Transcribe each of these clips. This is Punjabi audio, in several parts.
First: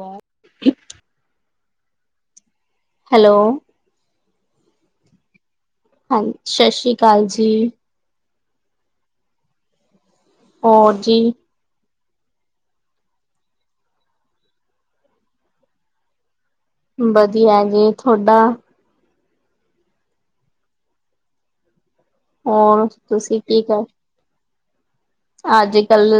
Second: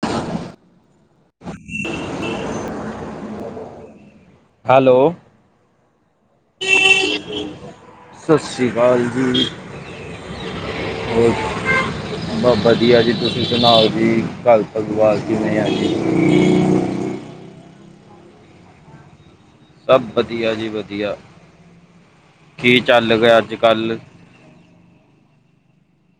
ਹੋ [inaudible] ਹੈਲੋ ਹੈਲੋ ਹਾਂਜੀ ਸਤਿ ਸ਼੍ਰੀ ਅਕਾਲ ਜੀ ਸਤਿ ਸ਼੍ਰੀ ਅਕਾਲ ਜੀ ਹੋਰ ਜੀ [inaudible] ਬਸ ਵਧੀਆ ਜੀ, ਤੁਸੀਂ ਸੁਣਾਓ ਜੀ, ਘਰ ਪਰਿਵਾਰ ਕਿਵੇਂ ਆ ਜੀ? ਵਧੀਆ ਜੀ, ਤੁਹਾਡਾ? ਸਭ ਵਧੀਆ ਜੀ, ਵਧੀਆ, ਕੀ ਹੋਰ ਚੱਲ ਰਿਹਾ ਤੁਸੀਂ ਅੱਜ- ਕੀ ਕਰ ਕੱਲ੍ਹ? ਅੱਜ -ਕੱਲ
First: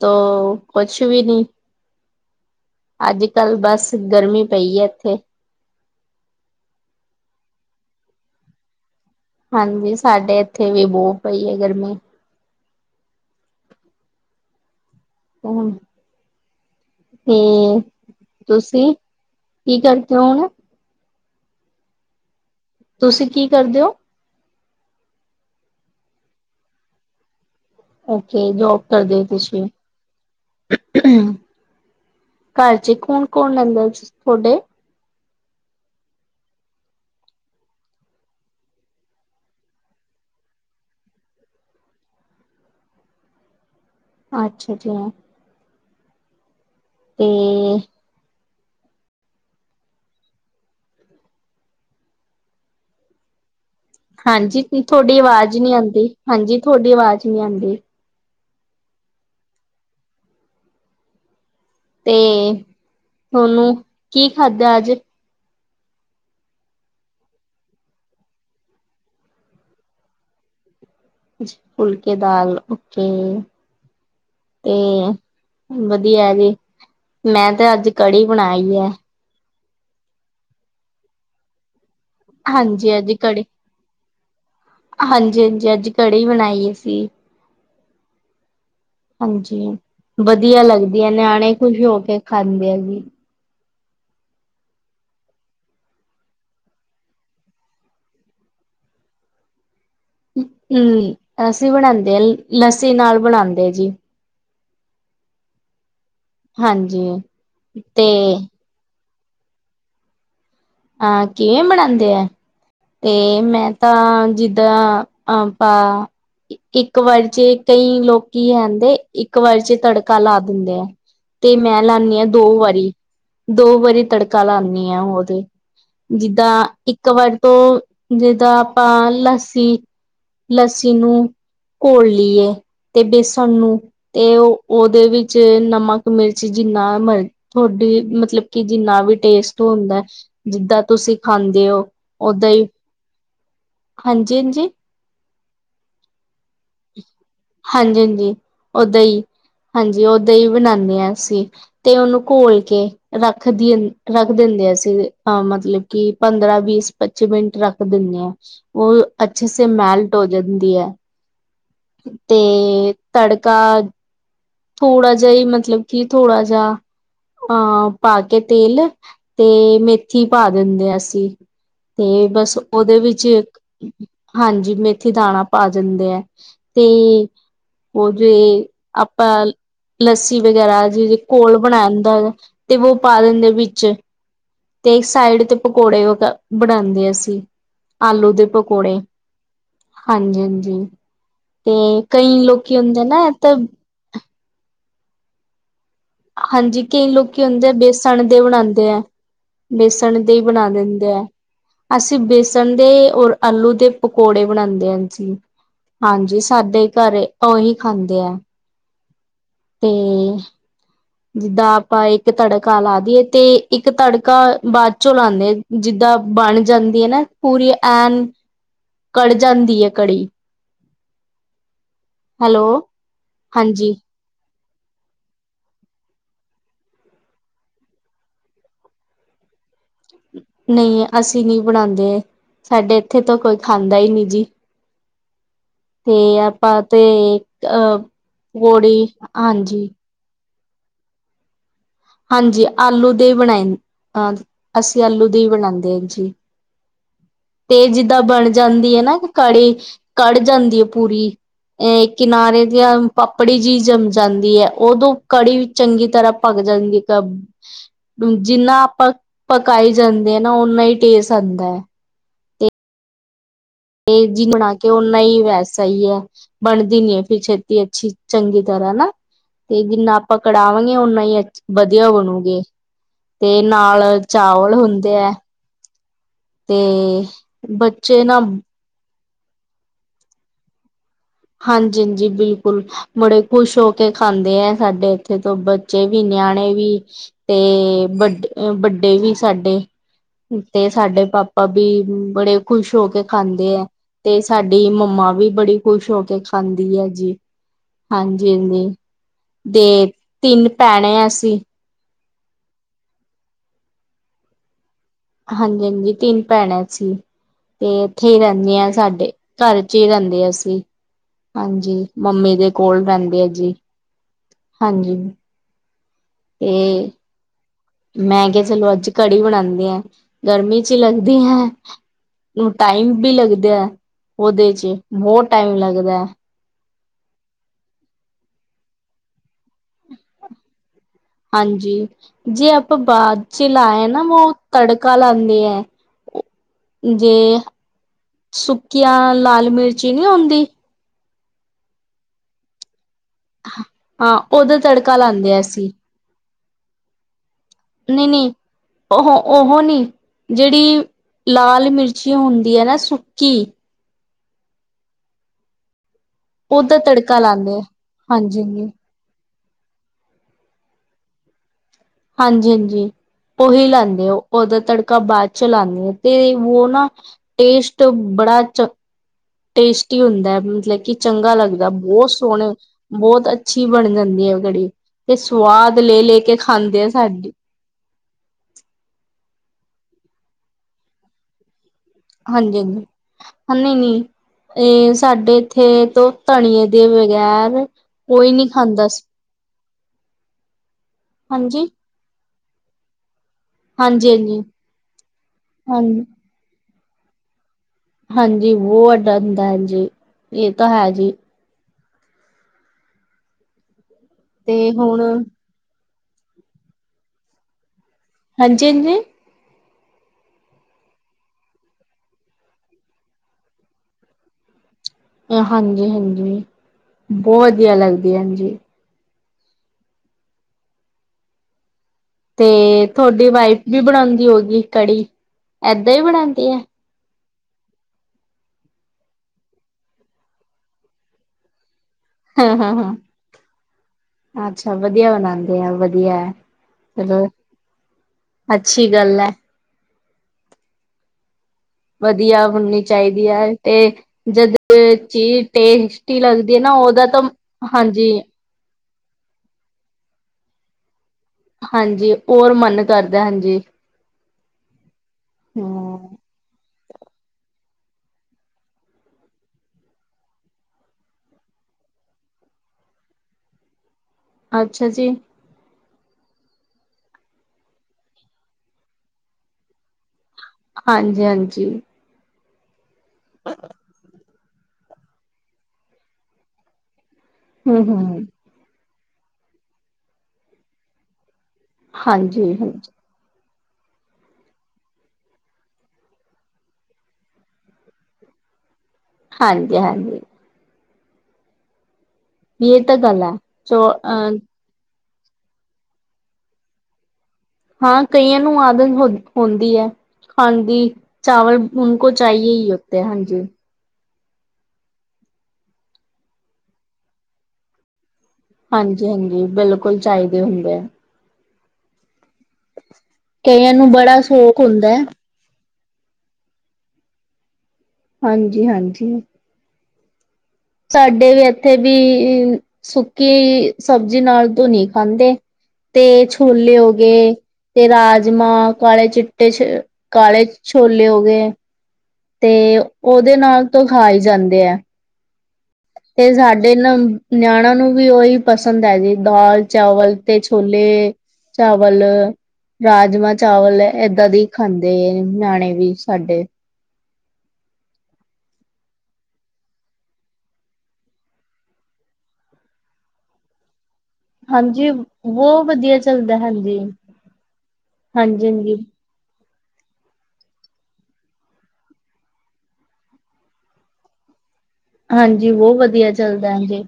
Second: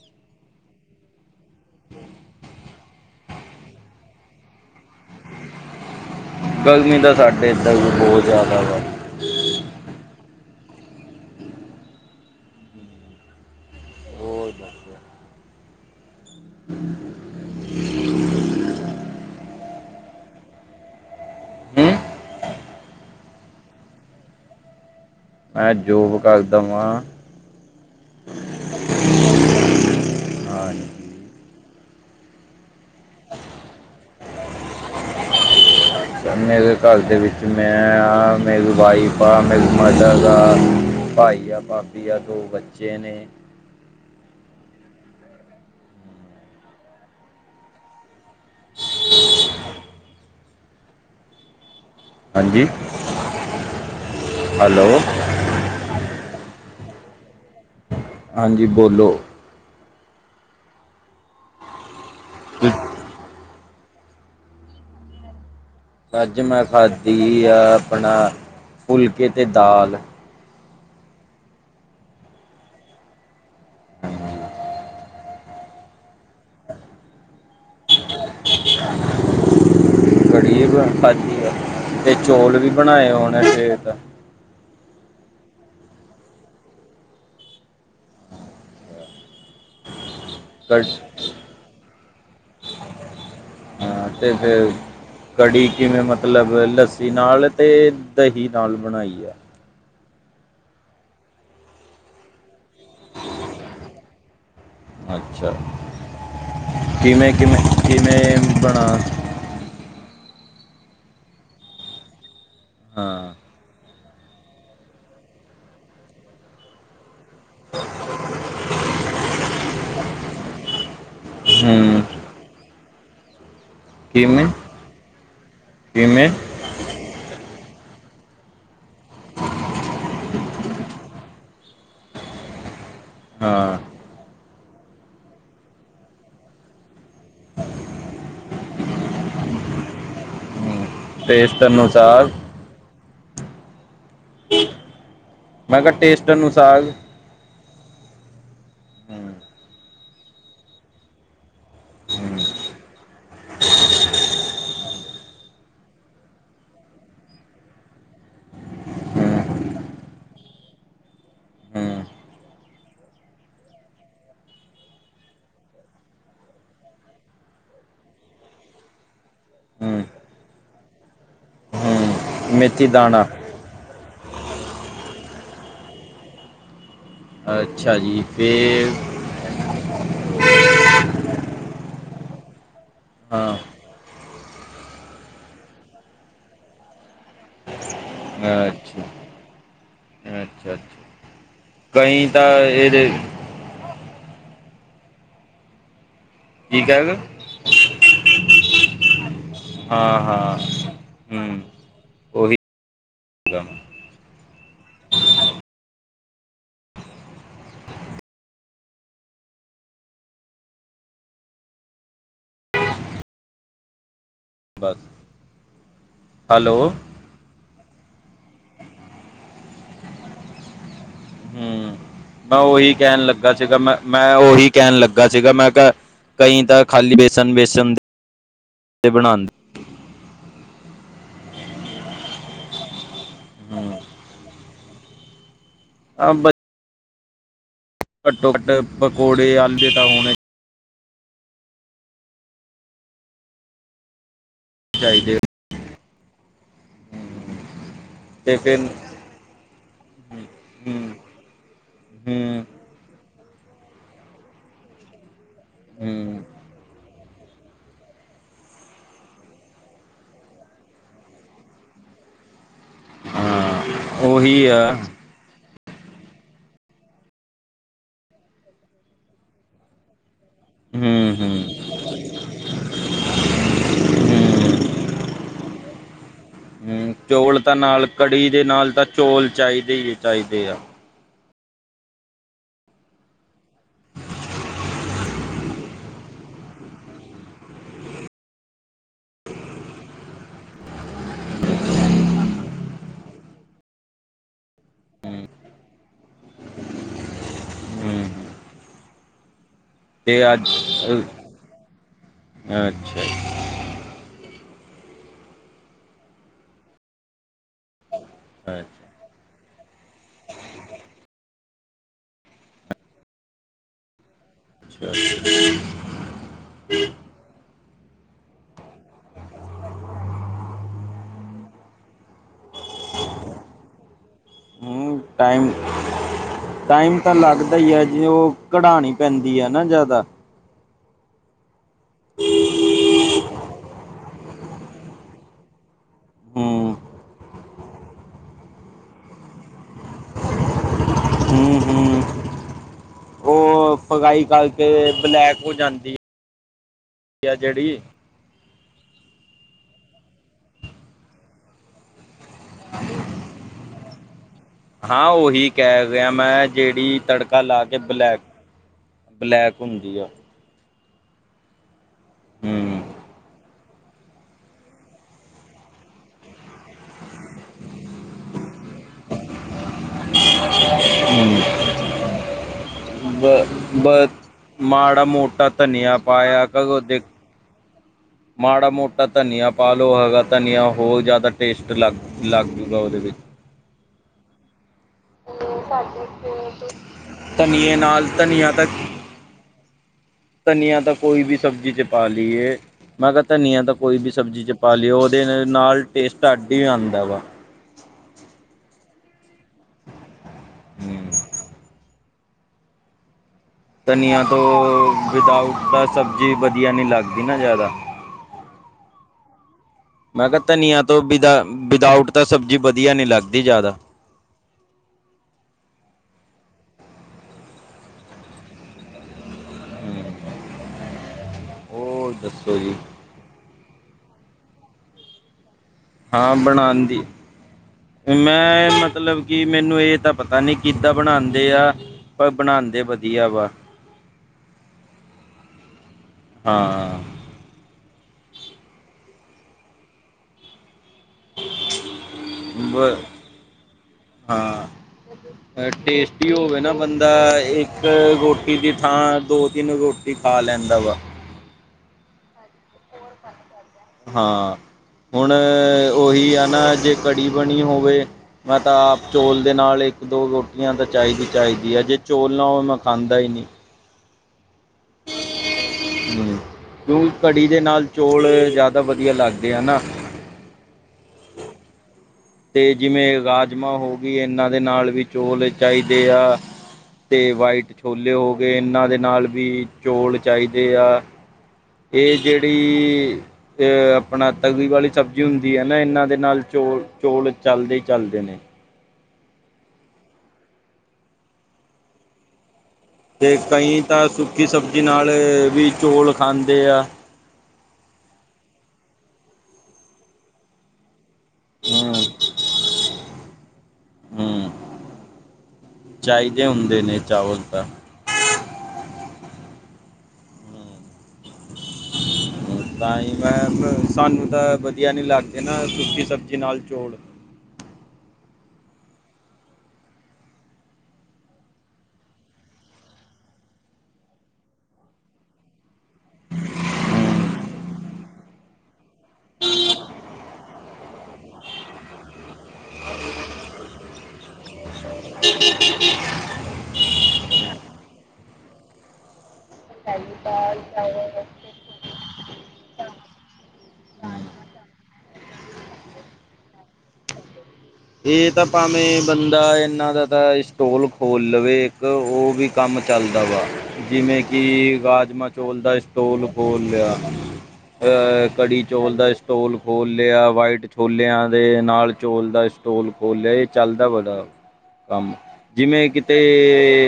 ਤੋ, ਕੁਛ ਵੀ ਨੀ। ਅੱਜ -ਕੱਲ੍ਹ, ਬਸ ਗਰਮੀ ਪਈ ਹੈ ਇੱਥੇ। ਗਰਮੀ ਤਾਂ ਸਾਡੇ ਇੱਧਰ ਵੀ, ਬਹੁਤ ਜ਼ਿਆਦਾ ਵਾ ਹਾਂਜੀ, ਸਾਡੇ ਇੱਥੇ ਵੀ ਬਹੁਤ ਪਈ ਹੈ, ਗਰਮੀ। ਬਹੁਤ ਜਿਆਦਾ [unintelligible] [inaudible] ਤੇ, ਤੁਸੀਂ ਕੀ ਕਰਦੇ ਹੋ ਹੁਣ? ਹੂੰ ਤੁਸੀਂ ਕੀ ਕਰਦੇ ਹੋ? ਮੈਂ, ਜੋਬ ਕਰਦਾ ਵਾਂ ਓਕੇ, ਜੋਬ ਕਰਦੇ ਤੁਸੀਂ। ਹਾਂਜੀ ਘਰ ਚ ਕੌਣ -ਕੌਣ ਰਹਿੰਦਾ ਜੀ, ਤੁਹਾਡੇ? ਮੇਰੇ ਘਰ ਦੇ ਵਿੱਚ, ਮੈਂ ਹਾਂ, ਮੇਰੀ ਵਾਈਫ ਆ, ਮੇਰੀ ਮਦਰ ਆ, ਭਾਈ ਆ, ਭਾਬੀ ਆ ਦੋ ਬੱਚੇ ਨੇ। ਅੱਛਾ -ਅੱਛਾ । ਤੇ ਹਾਂਜੀ? ਹਾਂਜੀ, ਹੈਲੋ ਤੁਹਾਡੀ ਆਵਾਜ਼ ਨਹੀ ਆਉਂਦੀ, ਹਾਂਜੀ, ਤੁਹਾਡੀ ਆਵਾਜ਼ ਨਹੀਂ ਆਉਂਦੀ ਹਾਂਜੀ, ਬੋਲੋ। ਤੇ, ਤੁਹਾਨੂੰ ਕੀ ਖਾਧਾ ਅੱਜ? ਅੱਜ ਮੈਂ ਖਾਧੀ ਆ, ਆਪਣਾ ਫੁਲਕੇ ਤੇ ਦਾਲ। ਫੁਲਕੇ- ਦਾਲ, ਓਕੇ, ਤੇ ਵਧੀਆ ਜੀ, ਮੈਂ ਤੇ ਅੱਜ ਕੜੀ ਬਣਾਈ ਹੈ। ਕੜੀ ਚੌਲ ਵੀ ਹਾਂਜੀ ਬਣਾਏ ਅੱਜ ਹੋਣੇ ਕੜੀ ਫੇਰ? ਹਾਂਜੀ- ਹਾਂਜੀ, ਅੱਜ ਕੜੀ ਬਣਾਈ ਅਸੀਂ । ਹਾਂਜੀ, ਵਧੀਆ ਕੜ ਲੱਗਦੀ ਹੈ, ਨਿਆਣੇ ਖੁਸ਼ ਹੋ ਕੇ ਖਾਂਦੇ ਆ ਜੀ। ਹਾਂ, ਤੇ ਫਿਰ ਕੜੀ ਕਿਵੇਂ ਮਤਲਬ, ਲੱਸੀ ਨਾਲ ਤੇ ਦਹੀਂ ਨਾਲ ਬਣਾਈ ਹੈ? ਹਮ, ਅਸੀਂ ਬਣਾਉਦੇ ਹਾਂ, ਲੱਸੀ ਨਾਲ ਬਣਾਉਂਦੇ ਜੀ । ਅੱਛਾ, ਹਾਂਜੀ ਕਿਵੇਂ -ਕਿਵੇਂ, ਤੇ ਕਿਵੇਂ ਬਣਾ? ਹਾਂ, ਕਿਵੇਂ ਬਣਾਉਂਦੇ ਆ? ਹਾਂ ਤੇ ਮੈਂ ਤਾਂ, ਜਿੱਦਾਂ ਆਪਾਂ, ਇੱਕ ਵਾਰੀ ਤੇ ਕਈ ਲੋਕੀ ਕਹਿੰਦੇ, ਇੱਕ ਵਾਰ ਚ ਤੜਕਾ ਲਾ ਦਿੰਦੇ ਆ। ਤੇ ਮੈਂ ਹੂੰ ਲਾਂਨੀ ਹਾਂ ਦੋ ਵਾਰੀ, ਦੋ ਵਾਰੀ ਤੜਕਾ ਕਿਵੇਂ ਲਾਂਨੀ ਹਾਂ, ਉਹਦੇ। ਕਿਵੇਂ ਜਿੱਦਾਂ ਇੱਕ ਵਾਰ, ਤੋਂ ਜਿੱਦਾਂ ਆਪਾਂ ਲੱਸੀ ਲੱਸੀ ਨੂੰ ਘੋਲ ਲਈਏ ਤੇ ਬੇਸਣ ਹਾਂ ਨੂੰ ਤੇ ਉਹਦੇ ਵਿੱਚ ਨਮਕ ਮਿਰਚ ਜਿੰਨਾ ਮਰਜ਼ ਤੁਹਾਡੀ ਮਤਲਬ ਕਿ ਜਿੰਨਾ ਵੀ ਟੇਸਟ ਹੁੰਦਾ ਜਿੱਦਾਂ ਹੂੰ। ਤਸੀਂ ਟੇਸਟ ਖਾਂਦੇ ਹੋ, ਅਨੁਸਾਰ ਓਦਾਂ ਹੀ, ਹਾਂਜੀ -ਹਾਂਜੀ। ਮੈਂ ਕਿਹਾ, ਟੇਸਟ ਅਨੁਸਾਰ ਹਾਂਜੀ -ਹਾਂਜੀ, ਉਹ ਦਹੀਂ ਹੂੰ ਹਾਂਜੀ, ਉਹ ਦਹੀਂ ਬਣਾਉਦੇ ਹਾਂ ਅਸੀਂ। ਤੇ, ਉਹਨੂੰ ਹੂੰ ਘੋਲ ਕੇ ਰੱਖਦੀ ਰੱਖ ਦਿੰਦੇ ਅਸੀਂ, ਮਤਲਬ ਕਿ ਪੰਦਰਾਂ ਵੀਸ ਪੱਚੀ ਮਿੰਟ ਰੱਖ ਦਿੰਦੇ ਹਾਂ। ਉਹ ਅੱਛੇ ਹੂੰ ਸੇ ਮੈਲਟ ਹੋ ਜਾਂਦੀ ਹੈ। ਹੂੰ ਤੇ ਤੜਕਾ ਥੋੜਾ ਜਿਹਾ ਈ ਮਤਲਬ, ਕਿ ਥੋੜਾ ਜਿਹਾ। ਹਾਂ, ਪਾ ਕੇ ਤੇਲ ਤੇ ਹੂੰ ਮੇਥੀ ਪਾ ਦਿੰਦੇ ਆ, ਅਸੀਂ। ਤੇ ਬਸ ਹੂੰ ਮੇਥੀ ਉਹਦੇ ਦਾਣਾ ਵਿੱਚ ਹਾਂਜੀ ਮੇਥੀ ਦਾਣਾ ਪਾ ਦਿੰਦੇ ਹੈ ਤੇ ਅੱਛਾ ਉਹ ਜੀ ਜ ਫੇਰ ਲੱਸੀ ਵਗੈਰਾ ਜਿ ਘੋਲ ਬਣਾ ਜਾਂਦਾ ਤੇ ਵ ਪਾ ਦਿੰਦੇ ਹਾਂ ਵਿੱਚ ਤੇ ਸਾਈਡ ਤੇ ਪਕੌੜੇ ਬਣਾਉਂਦੇ ਅਸੀਂ ਆਲੂ ਦੇ ਪਕੌੜੇ ਅੱਛਾ ਹਾਂਜੀ ਅੱਛਾ ਅੱਛਾ ਹਾਂਜੀ ਤੇ ਕਈ ਤਾਂ ਲੋਕੀ ਹੁੰਦੇ ਇਹਦੇ ਨਾ ਤਾਂ ਹਾਂਜੀ ਕੀ ਕਈ ਕਹੇਗਾ ਲੋਕ ਹੁੰਦੇ ਆ ਬੇਸਣ ਦੇ ਬਣਾਉਂਦੇ ਹੈ ਬੇਸਣ ਹਾਂ ਦੇ ਹੀ ਹਾਂ ਬਣਾ ਦਿੰਦੇ ਹੈ ਹੂੰ ਅਸੀਂ ਉਹੀ ਬੇਸਣ ਦੇ ਔਰ ਸੀਗਾ ਆਲੂ ਮੈਂ ਦੇ ਪਕੌੜੇ ਬਣਾਉਂਦੇ ਹਨ ਜ ਹਾਂਜੀ ਸਾਡੇ ਘਰ ਉਹੀ ਖਾਂਦੇ ਆ ਤੇ ਜਿੱਦਾਂ ਆਪਾਂ ਇੱਕ ਤੜਕਾ ਲਾ ਦੀਈਏ ਤੇ ਇੱਕ ਤੜਕਾ ਬਾਅਦ ਬਸ ਚੋਂ ਲਾਉਂਦੇ ਆ ਜਿੱਦਾਂ ਬਣ ਹੈਲੋ ਜਾਂਦੀ ਹੈ ਪੂਰੀ ਐਨ ਕੜ ਜਾਂਦੀ ਹੈ ਕੜੀ ਹੂ ਮੈਂ ਹੈਲੋ ਉਹੀ ਕਹਿਣ ਲੱਗਾ ਸੀਗਾ ਹਾਂਜੀ ਮੈਂ ਮੈਂ ਉਹੀ ਕਹਿਣ ਲੱਗਾ ਸੀਗਾ ਮੈਂ ਕ ਕਈ ਤਾਂ ਖਾਲੀ ਬੇਸਣ ਵੇਸਣ ਦੇ ਬਣਾਉਂਦੇ ਨਹੀਂ ਅਸੀਂ ਨਹੀਂ ਬਣਾਉਂਦੇ ਸਾਡੇ ਇੱਥੇ ਤਾਂ ਕੋਈ ਖਾਂਦਾ ਹੂੰ ਹੀ ਨਹੀਂ ਜੀ ਤੇ ਆ ਬ- ਆਪਾਂ ਤੇ ਅਹ ਘੱਟੋ ਘੱਟ ਪੌੜੀ ਪਕੌੜੇ ਹਾਂਜੀ ਆਲੂ ਤਾਂ ਹੋਣੇ ਹਾਂਜੀ ਆਲੂ ਦੇ ਹੀ ਬਣਾਈ ਅਹ ਅਸੀਂ ਆਲੂ ਚਾਹੀਦੇ ਦੇ ਹੀ ਬਣਾਉਂਦੇ ਹਾਂ ਜੀ ਹੂੰ। ਤੇ ਜਿੱਦਾਂ ਬਣ ਤੇ ਫਿਰ ਜਾਂਦੀ ਹੈ ਨਾ ਕਿ ਕੜੀ ਕਢ ਜਾਂਦੀ ਹੈ ਹੂੰ ਪੂਰੀ ਅ ਕਿਨਾਰੇ ਹੂੰ ਦੀਆ ਪਾਪੜੀ ਜਿਹੀ ਜਮ ਜਾਂਦੀ ਹੈ ਉਦੋਂ ਕੜੀ ਚੰਗੀ ਤਰ੍ਹਾਂ ਹੂੰ ਭਗ ਜਾਂਦੀ ਹੈ ਕ ਜਿੰਨਾ ਆਪਾਂ ਪਕਾਈ ਜਾਂਦੇ ਆ ਨਾ ਓਨਾ ਹੀ ਟੇਸਟ ਆਉਂਦਾ ਹੈ ਹਾਂ ਤੇ ਜੀ ਉਹੀ ਬਣਾ ਕੇ ਆ ਓਨਾ ਹੀ ਵੈਸ ਸਹੀ ਹੈ ਬਣਦੀ ਨੀ ਹੈ ਫਿਰ ਛੇਤੀ ਅੱਛੀ ਚੰਗੀ ਤਰ੍ਹਾਂ ਤੇ ਜਿੰਨਾ ਪਕੜਾਵਾਂਗੇ ਹੂੰ ਓਨਾ ਹੀ ਹੂੰ ਵਧੀਆ ਬਣੂਗੀ ਤੇ ਨਾਲ ਚਾਵਲ ਹੂੰ ਹੁੰਦੇ ਹੈ ਤੇ ਹੂ ਚੋਲ ਤਾਂ ਨਾਲ ਬੱਚੇ ਨਾ ਕੜੀ ਦੇ ਨਾਲ ਤਾਂ ਚੌਲ ਚਾਹੀਦੇ ਹੀ ਆ ਚਾਹੀਦੇ ਆ ਹਾਂਜੀ ਹਾਂਜੀ ਬਿਲਕੁਲ ਮੁੜੇ ਖੁਸ਼ ਹੋ ਕੇ ਖਾਂਦੇ ਹੈ ਸਾਡੇ ਇੱਥੇ ਤੋਂ ਬ ਬੱਚੇ ਵੀ ਨਿਆਣੇ ਵੀ ਤੇ ਵੱਡ ਵੱਡੇ ਵੀ ਸਾਡੇ ਤੇ ਸਾਡੇ ਪਾਪਾ ਵੀ ਬੜੇ ਖ਼ੁਸ਼ ਹੋ ਕੇ ਖਾਂਦੇ ਹੈ ਤੇ ਸਾਡੀ ਮੰਮਾ ਵੀ ਬੜੀ ਖੁਸ਼ ਹੋ ਖਾਂਦੀ ਹੈ ਜੀ ਹੂੰ ਹਾਂਜੀ ਹਾਂਜੀ ਦੇ ਤੇ ਅੱਜ ਤਿੰਨ ਭੈਣੇ ਅਸੀਂ ਅੱਛਾ ਜੀ ਹਾਂਜੀ ਹਾਂਜੀ ਤਿੰਨ ਭੈਣਾਂ ਸੀ ਤੇ ਇੱਥੇ ਹੀ ਰਹਿੰਦੀ ਹਾਂ ਸਾਡੇ ਘਰ ਚ ਹੀ ਰਹਿੰਦੇ ਆ ਅਸੀਂ ਹਾਂਜੀ ਮੰਮੀ ਦੇ ਕੋਲ ਰਹਿੰਦੇ ਆ ਜੀ ਅੱਛਾ ਹਾਂਜੀ ਤੇ ਮੈਂ ਕਿਹਾ ਚਲੋ ਅੱਜ ਕੜੀ ਬਣਾਉਂਦੀ ਹ ਗਰਮੀ ਚ ਹੀ ਲੱਗਦੀ ਹੈ ਟਾਈਮ ਵੀ ਲੱਗਦਾ ਹੈ ਉਹਦੇ ਚ ਬਹੁਤ ਟਾਈਮ ਲੱਗਦਾ ਹੈ ਟਾਈਮ ਤਾਂ ਲੱਗਦਾ ਹੀ ਹੈ ਜੀ ਉਹ ਕਢਾਉਣੀ ਪੈਂਦੀ ਹੈ ਨਾ ਜ਼ਿਆਦਾ ਹਾਂਜੀ ਜੇ ਆਪਾਂ ਬਾਅਦ ਚ ਲਾਏ ਨਾ ਵ ਤੜਕਾ ਲਾਉਂਦੇ ਹੈ ਹੂੰ ਜੇ ਸੁੱਕੀਆਂ ਲਾਲ ਮਿਰਚੀ ਨਹੀਂ ਆਉਂਦੀ ਹੂ ਉਹ ਹਾਂ ਫਗਾਈ ਉਹਦਾ ਕਰਕੇ ਤੜਕਾ ਲਾਉਂਦੇ ਆ ਬਲੈਕ ਹੋ ਅਸੀਂ ਜਾਂਦੀ ਕਿਆ ਜਿਹੜੀ ਨਹੀਂ ਨਹੀਂ ਉਹ ਉਹ ਨੀ ਜਿਹੜੀ ਲਾਲ ਮਿਰਚੀ ਹੁੰਦੀ ਹੈ ਨਾ ਸੁੱਕੀ ਹਾਂ ਉਹੀ ਕੈ ਰਿਹਾ ਮੈਂ ਉਹਦਾ ਜਿਹੜੀ ਤੜਕਾ ਲਾਉਂਦੇ ਆ ਲਾ ਕੇ ਬਲੈਕ ਹਾਂਜੀ ਹਾਂਜੀ ਬਲੈਕ ਹੁੰਦੀ ਆ ਹਾਂਜੀ ਹਾਂਜੀ ਹੂੰ ਉਹੀ ਲਾਉਦੇ ਆ ਉਹਦਾ ਤੜਕਾ ਬਾਅਦ ਚ ਲਉਂਦੇ ਆ ਤੇ ਉਹ ਨਾ ਟੇਸਟ ਬੜਾ ਚੱਕ ਟੇਸਟੀ ਹੁੰਦਾ ਮਤਲਬ ਕਿ ਚੰਗਾ ਲੱਗਦਾ ਬਹੁਤ ਸੋਹਣੇ ਬਹੁਤ ਬ ਅੱਛੀ ਬਣ ਬ ਜਾਂਦੀ ਹੈ ਉਹ ਘੜੀ ਮਾੜਾ ਤੇ ਮੋਟਾ ਸਵਾਦ ਧਨੀਆ ਲੈ ਲੈ ਕੇ ਪਾਇਆ ਕਦੋਂ ਖਾਂਦੇ ਆ ਦੇਖ ਸਾਡੀ ਮਾੜਾ ਮੋਟਾ ਧਨੀਆ ਪਾਾਲੋ ਹੈਗਾ ਧਨੀਆ ਹੋ ਜਾਂਦਾ ਟੇਸਟ ਅਲੱਗ ਲੱਗ ਜੂਗਾ ਉਹਦੇ ਹਾਂਜੀ-ਹਾਂਜੀ ਵਿੱਚ ਨਈ-ਨਈ ਇਹ ਸਾਡੇ ਇੱਥੇ ਤੋਂ ਧਨੀਏ ਦੇ ਬਗੈਰ ਧਨੀਏ ਨਾਲ ਕੋਈ ਨੀ ਧਨੀਆ ਤਾਂ ਖਾਂਦਾ ਸੀ ਧਨੀਆਂ ਤਾਂ ਕੋਈ ਵੀ ਸਬਜ਼ੀ ਚ ਪਾ ਲਈਏ ਮੈਂ ਕਿਹਾ ਧਨੀਆ ਤਾਂ ਕੋਈ ਵੀ ਹਾਂਜੀ-ਹਾਂਜੀ-ਹਾਂਜੀ। ਸਬਜ਼ੀ ਚ ਪਾ ਲਿਓ ਉਹਦੇ ਨਾਲ ਹਾਂ ਹਾਂਜੀ ਟੇਸਟ ਅਡ ਹੀ ਆਉਂਦਾ ਵਾ ਹਾਂਜੀ ਬਹੁ ਵੱਡਾ ਹੁੰਦਾ ਹੈਾ ਜੀ ਇਹ ਤਾਂ ਹੈ ਹਮ ਜੀ ਧਨੀਆ ਤੋਂ ਤੇ ਹੁਣ ਵਿਦਾਊਟ ਦਾ ਸਬਜ਼ੀ ਵਧੀਆ ਨਹੀਂ ਲੱਗਦੀ ਨਾ ਜ਼ਿਆਦਾ ਹਾਂਜੀ ਹਾਂਜੀ ਮੈਂ ਕਿਹਾ ਧਨੀਆ ਤੋਂ ਵਿ ਵਿਦਾਊਟ ਤਾਂ ਸਬਜ਼ੀ ਵਧੀਆ ਨੀ ਲੱਗਦੀ ਜ਼ਿਆਦਾ ਹਾਂਜੀ ਹਾਂਜੀ ਬਹੁਤ ਵਧੀਆ ਲੱਗਦੀ ਹਾਂਜੀ ਹੋਰ ਤੇ ਤੁਹਾਡੀ ਵਾਈਫ ਵੀ ਬਣਾਉਂਦੀ ਹੋ ਗਈ ਕੜੀ ਏਦਾਂ ਹੀ ਬਣਾਉਂਦੀ ਆ [inaudible] ਮੈਂ ਮਤਲਬ ਕਿ ਮੈਨੂੰ ਇਹ ਤਾਂ ਪਤਾ ਨੀ ਕਿੱਦਾਂ ਬਣਾਉਂਦੇ ਆ ਪਰ ਹਾਂ ਹਾਂ ਬਣਾਉਂਦੇ ਹਾਂ ਵਧੀਆ ਵਾ ਅੱਛਾ ਵਧੀਆ ਬਣਾਉਂਦੇ ਆ ਵਧੀਆ ਹਾਂ ਚਲੋ ਅੱਛੀ ਗੱਲ ਹੈ ਵਧੀਆ ਹੋਣੀ ਬ ਚਾਹੀਦੀ ਹੈ ਤੇ ਜਦ ਹਾਂ ਚੀਜ਼ ਤੇ ਟੀ ਟੇਸਟੀ ਲੱਗਦੀ ਹੋਵੇ ਹੈ ਨਾ ਉਹਦਾ ਤਾਂ ਹਾਂਜੀ ਰੀ ਦੀ ਥਾਂ ਦੋ ਤਿੰਨ ਰੋਟੀ ਖਾ ਲੈਂਦਾ ਵਾ ਹਾਂਜੀ ਹੋਰ ਮਨ ਕਰਦਾ ਹਾਂਜੀ ਹਾਂ ਹੁਣ ਹਮ ਉਹੀ ਆ ਨਾ ਜੇ ਘੜੀ ਬਣੀ ਹੋਵੇ ਮੈਂ ਤਾਂ ਆਪ ਚੌਲ ਦੇ ਨਾਲ ਇੱਕ ਦੋ ਰੋਟੀਆਂ ਤਾਂ ਚਾਹੀਦੀ ਚਾਹੀਦੀ ਆ ਜੇ ਚੌਲ ਨਾ ਹੋਵੇ ਮੈਂ ਖਾਂਦਾ ਹੀ ਨਹੀਂ ਅੱਛਾ ਜੀ ਹਮ ਕਿਉਂਕ ਘੜੀ ਦੇ ਨਾਲ ਚੋਲ ਜ਼ਿਆਦਾ ਵਧੀਆ ਲੱਗਦੇ ਆ ਨਾ ਹਾਂਜੀ ਹਾਂਜੀ ਅਤੇ ਜਿਵੇਂ ਰਾਜਮਾਂ ਹੋ ਗਈ ਇਹਨਾਂ ਦੇ ਨਾਲ ਵੀ ਚੌਲ ਚਾਹੀਦੇ ਆ ਅਤੇ ਵਾਈਟ ਹਮ ਛੋਲੇ ਹਮ ਹੋ ਗਏ ਇਹਨਾਂ ਦੇ ਨਾਲ ਵੀ ਚੌਲ ਚਾਹੀਦੇ ਆ ਇਹ ਹਾਂਜੀ ਹਾਂਜੀ ਜਿਹੜੀ ਤੇ ਆਪਣਾ ਤਗ ਵਾਲੀ ਸਬਜ਼ੀ ਹੁੰਦੀ ਹੈ ਨਾ ਇਹਨਾਂ ਦੇ ਨਾਲ ਚੋਲ ਚੌਲ ਚੱਲਦੇ ਹੀ ਚੱਲਦੇ ਨੇ ਹਾਂਜੀ ਹਾਂਜੀ ਇਹ ਤਾਂ ਗੱਲ ਹੈ ਅਤੇ ਚੋ ਕਈ ਤਾਂ ਅ ਸੁੱਕੀ ਸਬਜ਼ੀ ਨਾਲ ਵੀ ਚੌਲ ਖਾਂਦੇ ਆ ਹਾਂ ਕਈਆਂ ਨੂੰ ਆਦਤ ਹੋ ਹੁੰਦੀ ਹੈ ਖਾਣ ਦੀ ਚਾਵਲ ਹੂੰ ਹੁਣ ਕੋ ਚਾਹੀਏ ਹੀ ਹੋਤੇ ਹੈ ਹਾਂਜੀ ਹਮ ਚਾਹੀਦੇ ਹੁੰਦੇ ਨੇ ਚਾਵਲ ਤਾਂ ਹਾਂਜੀ ਹਾਂਜੀ ਬਿਲਕੁਲ ਚਾਹੀਦੇ ਹੁੰਦੇ ਆ ਤਾਂ ਹੀ ਮੈਂ ਕਈਆਂ ਨੂੰ ਬੜਾ ਸਾਨੂੰ ਤਾਂ ਸ਼ੌਕ ਹੁੰਦਾ ਵਧੀਆ ਹੈ ਨੀ ਲੱਗਦਾ ਇਹ ਨਾ ਸੁੱਕੀ ਸਬਜ਼ੀ ਨਾਲ ਚੋਲ ਹਾਂਜੀ ਹਾਂਜੀ ਸਾਡੇ ਵੀ ਇੱਥੇ ਵੀ ਸੁੱਕੀ ਸਬਜ਼ੀ ਨਾਲ ਧੂੰਨੀ ਖਾਂਦੇ ਤੇ ਛੋਲੇ ਹੋ ਗਏ ਤੇ ਰਾਜਮਾਂ ਕਾਲੇ ਚਿੱਟੇ ਛ ਕਾਲੇ ਛੋਲੇ ਹੋ ਗਏ ਤੇ ਉਹਦੇ ਨਾਲ ਤੋਹਾ ਜਾਂਦੇ ਹੈ [inaudible] ਤੇ ਸਾਡੇ ਨਾ ਨਿਆਣ ਨੂੰ ਵੀ ਉਹੀ ਪਸੰਦ ਹੈ ਜੀ ਦਾਲ ਚਾਵਲ ਤੇ ਛੋਲੇ ਚਾਵਲ ਰਾਜਮਾਂ ਚਾਵਲ ਇਦਾਂ ਦੀ ਖਾਂਦੇ ਨਿਆਣੇ ਵੀ ਸਾਡੇ ਇਹ ਤਾਂ ਭਾਵੇਂ ਬੰਦਾ ਇਨਾਂ ਦਾ ਤਾਂ ਸਟੋਲ ਖੋਲ ਲਵੇ ਇੱਕ ਉਹ ਵੀ ਕੰਮ ਚੱਲਦਾ ਵਾ ਜਿਵੇਂ ਕੀ ਹਾਂਜੀ ਰਾਜਮਾਂ ਚੌਲ ਬਹੁਤ ਦਾ ਵਧੀਆ ਸਟੋਲ ਚੱਲਦਾ ਖੋਲ ਹਾਂਜੀ ਲਿਆ ਅ ਹਾਂਜੀ ਕੜੀ ਹਾਂਜੀ ਚੌਲ ਦਾ ਟੋਲ ਖੋਲ੍ਹ ਲਿਆ ਵਾਈਟ ਛੋਲਿਆਂ ਦੇ ਨਾਲ ਚੋਲ ਦਾ ਟੋਲ ਖੋਲਿਆ ਇਹ ਚੱਲਦਾ ਬੜਾ ਕੰਮ ਹਾਂਜੀ ਬਹੁਤ ਜਿਵੇਂ ਵਧੀਆ ਕਿਤੇ ਚੱਲਦਾ ਹਾਂਜੀ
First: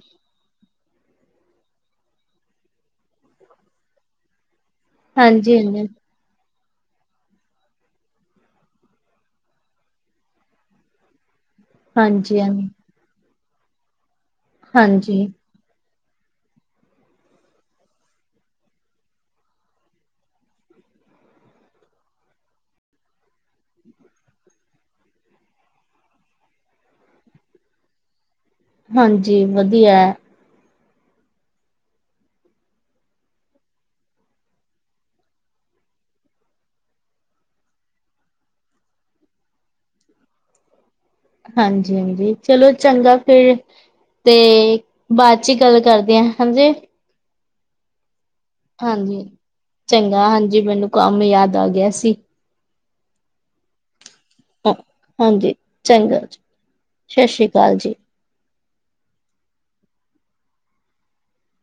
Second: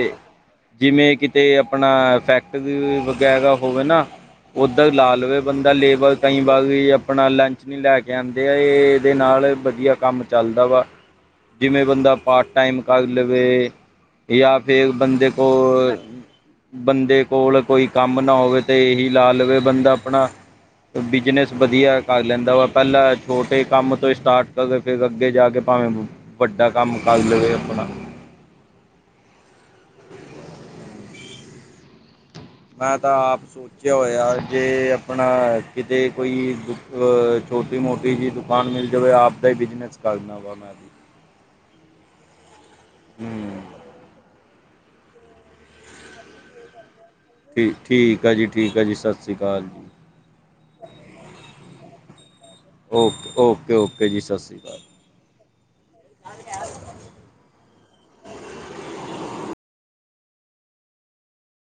ਜਿਵੇਂ ਕਿਤੇ ਆਪਣਾ ਫੈਕਟਰੀ ਵਗੈਰਾ ਹੋਵੇ ਨਾ ਉੱਧਰ ਲਾ ਲਵੇ ਹਾਂਜੀ ਬੰਦਾ ਹਾਂਜੀ ਲੇਬਰ ਕਈ ਵਾਰ ਵੀ ਆਪਣਾ ਲੰਚ ਨਹੀਂ ਲੈ ਕੇ ਆਉਂਦੇ ਆ ਇਹਦੇ ਨਾਲ ਵਧੀਆ ਕੰਮ ਚੱਲਦਾ ਵਾ ਜਿਵੇਂ ਬੰਦਾ ਹਾਂਜੀ ਪਾਰਟ ਹਾਂਜੀ ਟਾਈਮ ਕਰ ਲਵੇ ਯਾਂ ਫਿਰ ਹਾਂਜੀ ਬੰਦੇ ਕੋ ਬੰਦੇ ਕੋਲ ਕੋਈ ਕੰਮ ਨਾ ਹੋਵੇ ਤੇ ਇਹੀ ਲਾ ਲਵੇ ਬੰਦਾ ਆਪਣਾ ਬਿਜਨਸ ਵਧੀਆ ਕਰ ਲੈਂਦਾ ਵਾ ਪਹਿਲਾਂ ਛੋਟੇ ਕੰਮ ਤੋਂ ਸਟਾਰਟ ਕਰਕੇ ਫਿਰ ਅੱਗੇ ਜਾ ਕੇ ਭਾਵੇਂ ਵੱਡਾ ਕੰਮ ਕਰ ਲਵੇ ਆਪਣਾ ਹਾਂਜੀ ਵਧੀਆ ਅ ਮੈਂ ਤਾਂ ਆਪ ਸ ਪੁੱਛਿਆ ਹੋਇਆ ਜੇ ਆਪਣਾ ਕਿਤੇ ਕੋਈ ਦੁ ਛੋਟੀ ਮੋਟੀ ਜਿਹੀੁ ਦੁਕਾਨ ਮਿਲ ਜਾਵੇ ਆਪ ਦਾ ਹੀ ਬਿਜਨਸ ਕਰਨਾ ਵਾ ਮੈਂ ਵੀ ਹਾਂਜੀ ਹਾਂਜੀ ਚਲੋ ਚੰਗਾ ਫਿਰ ਹੂੰ ਤੇ ਬਾਅਦ ਚ ਗੱਲ ਕਰਦੇ ਹਾਂ ਹਾਂਜੀ ਠੀਕ ਹੈ ਜੀ ਠੀਕ ਹੈ ਜੀ ਹਾਂਜੀ ਸਤਿ ਸ਼੍ਰੀ ਅਕਾਲ ਜੀ ਚੰਗਾ ਹਾਂਜੀ ਮੈਨੂੰ ਕੰਮ ਯਾਦ ਆ ਗਿਆ ਸੀ ਓਕੇ ਓਕੇ ਓਕੇ ਜੀ ਸਰ ਹਾਂ ਹਾਂਜੀ ਚੰਗਾ ਜੀ ਸਤਿ ਸ੍ਰੀ ਅਕਾਲ ਜੀ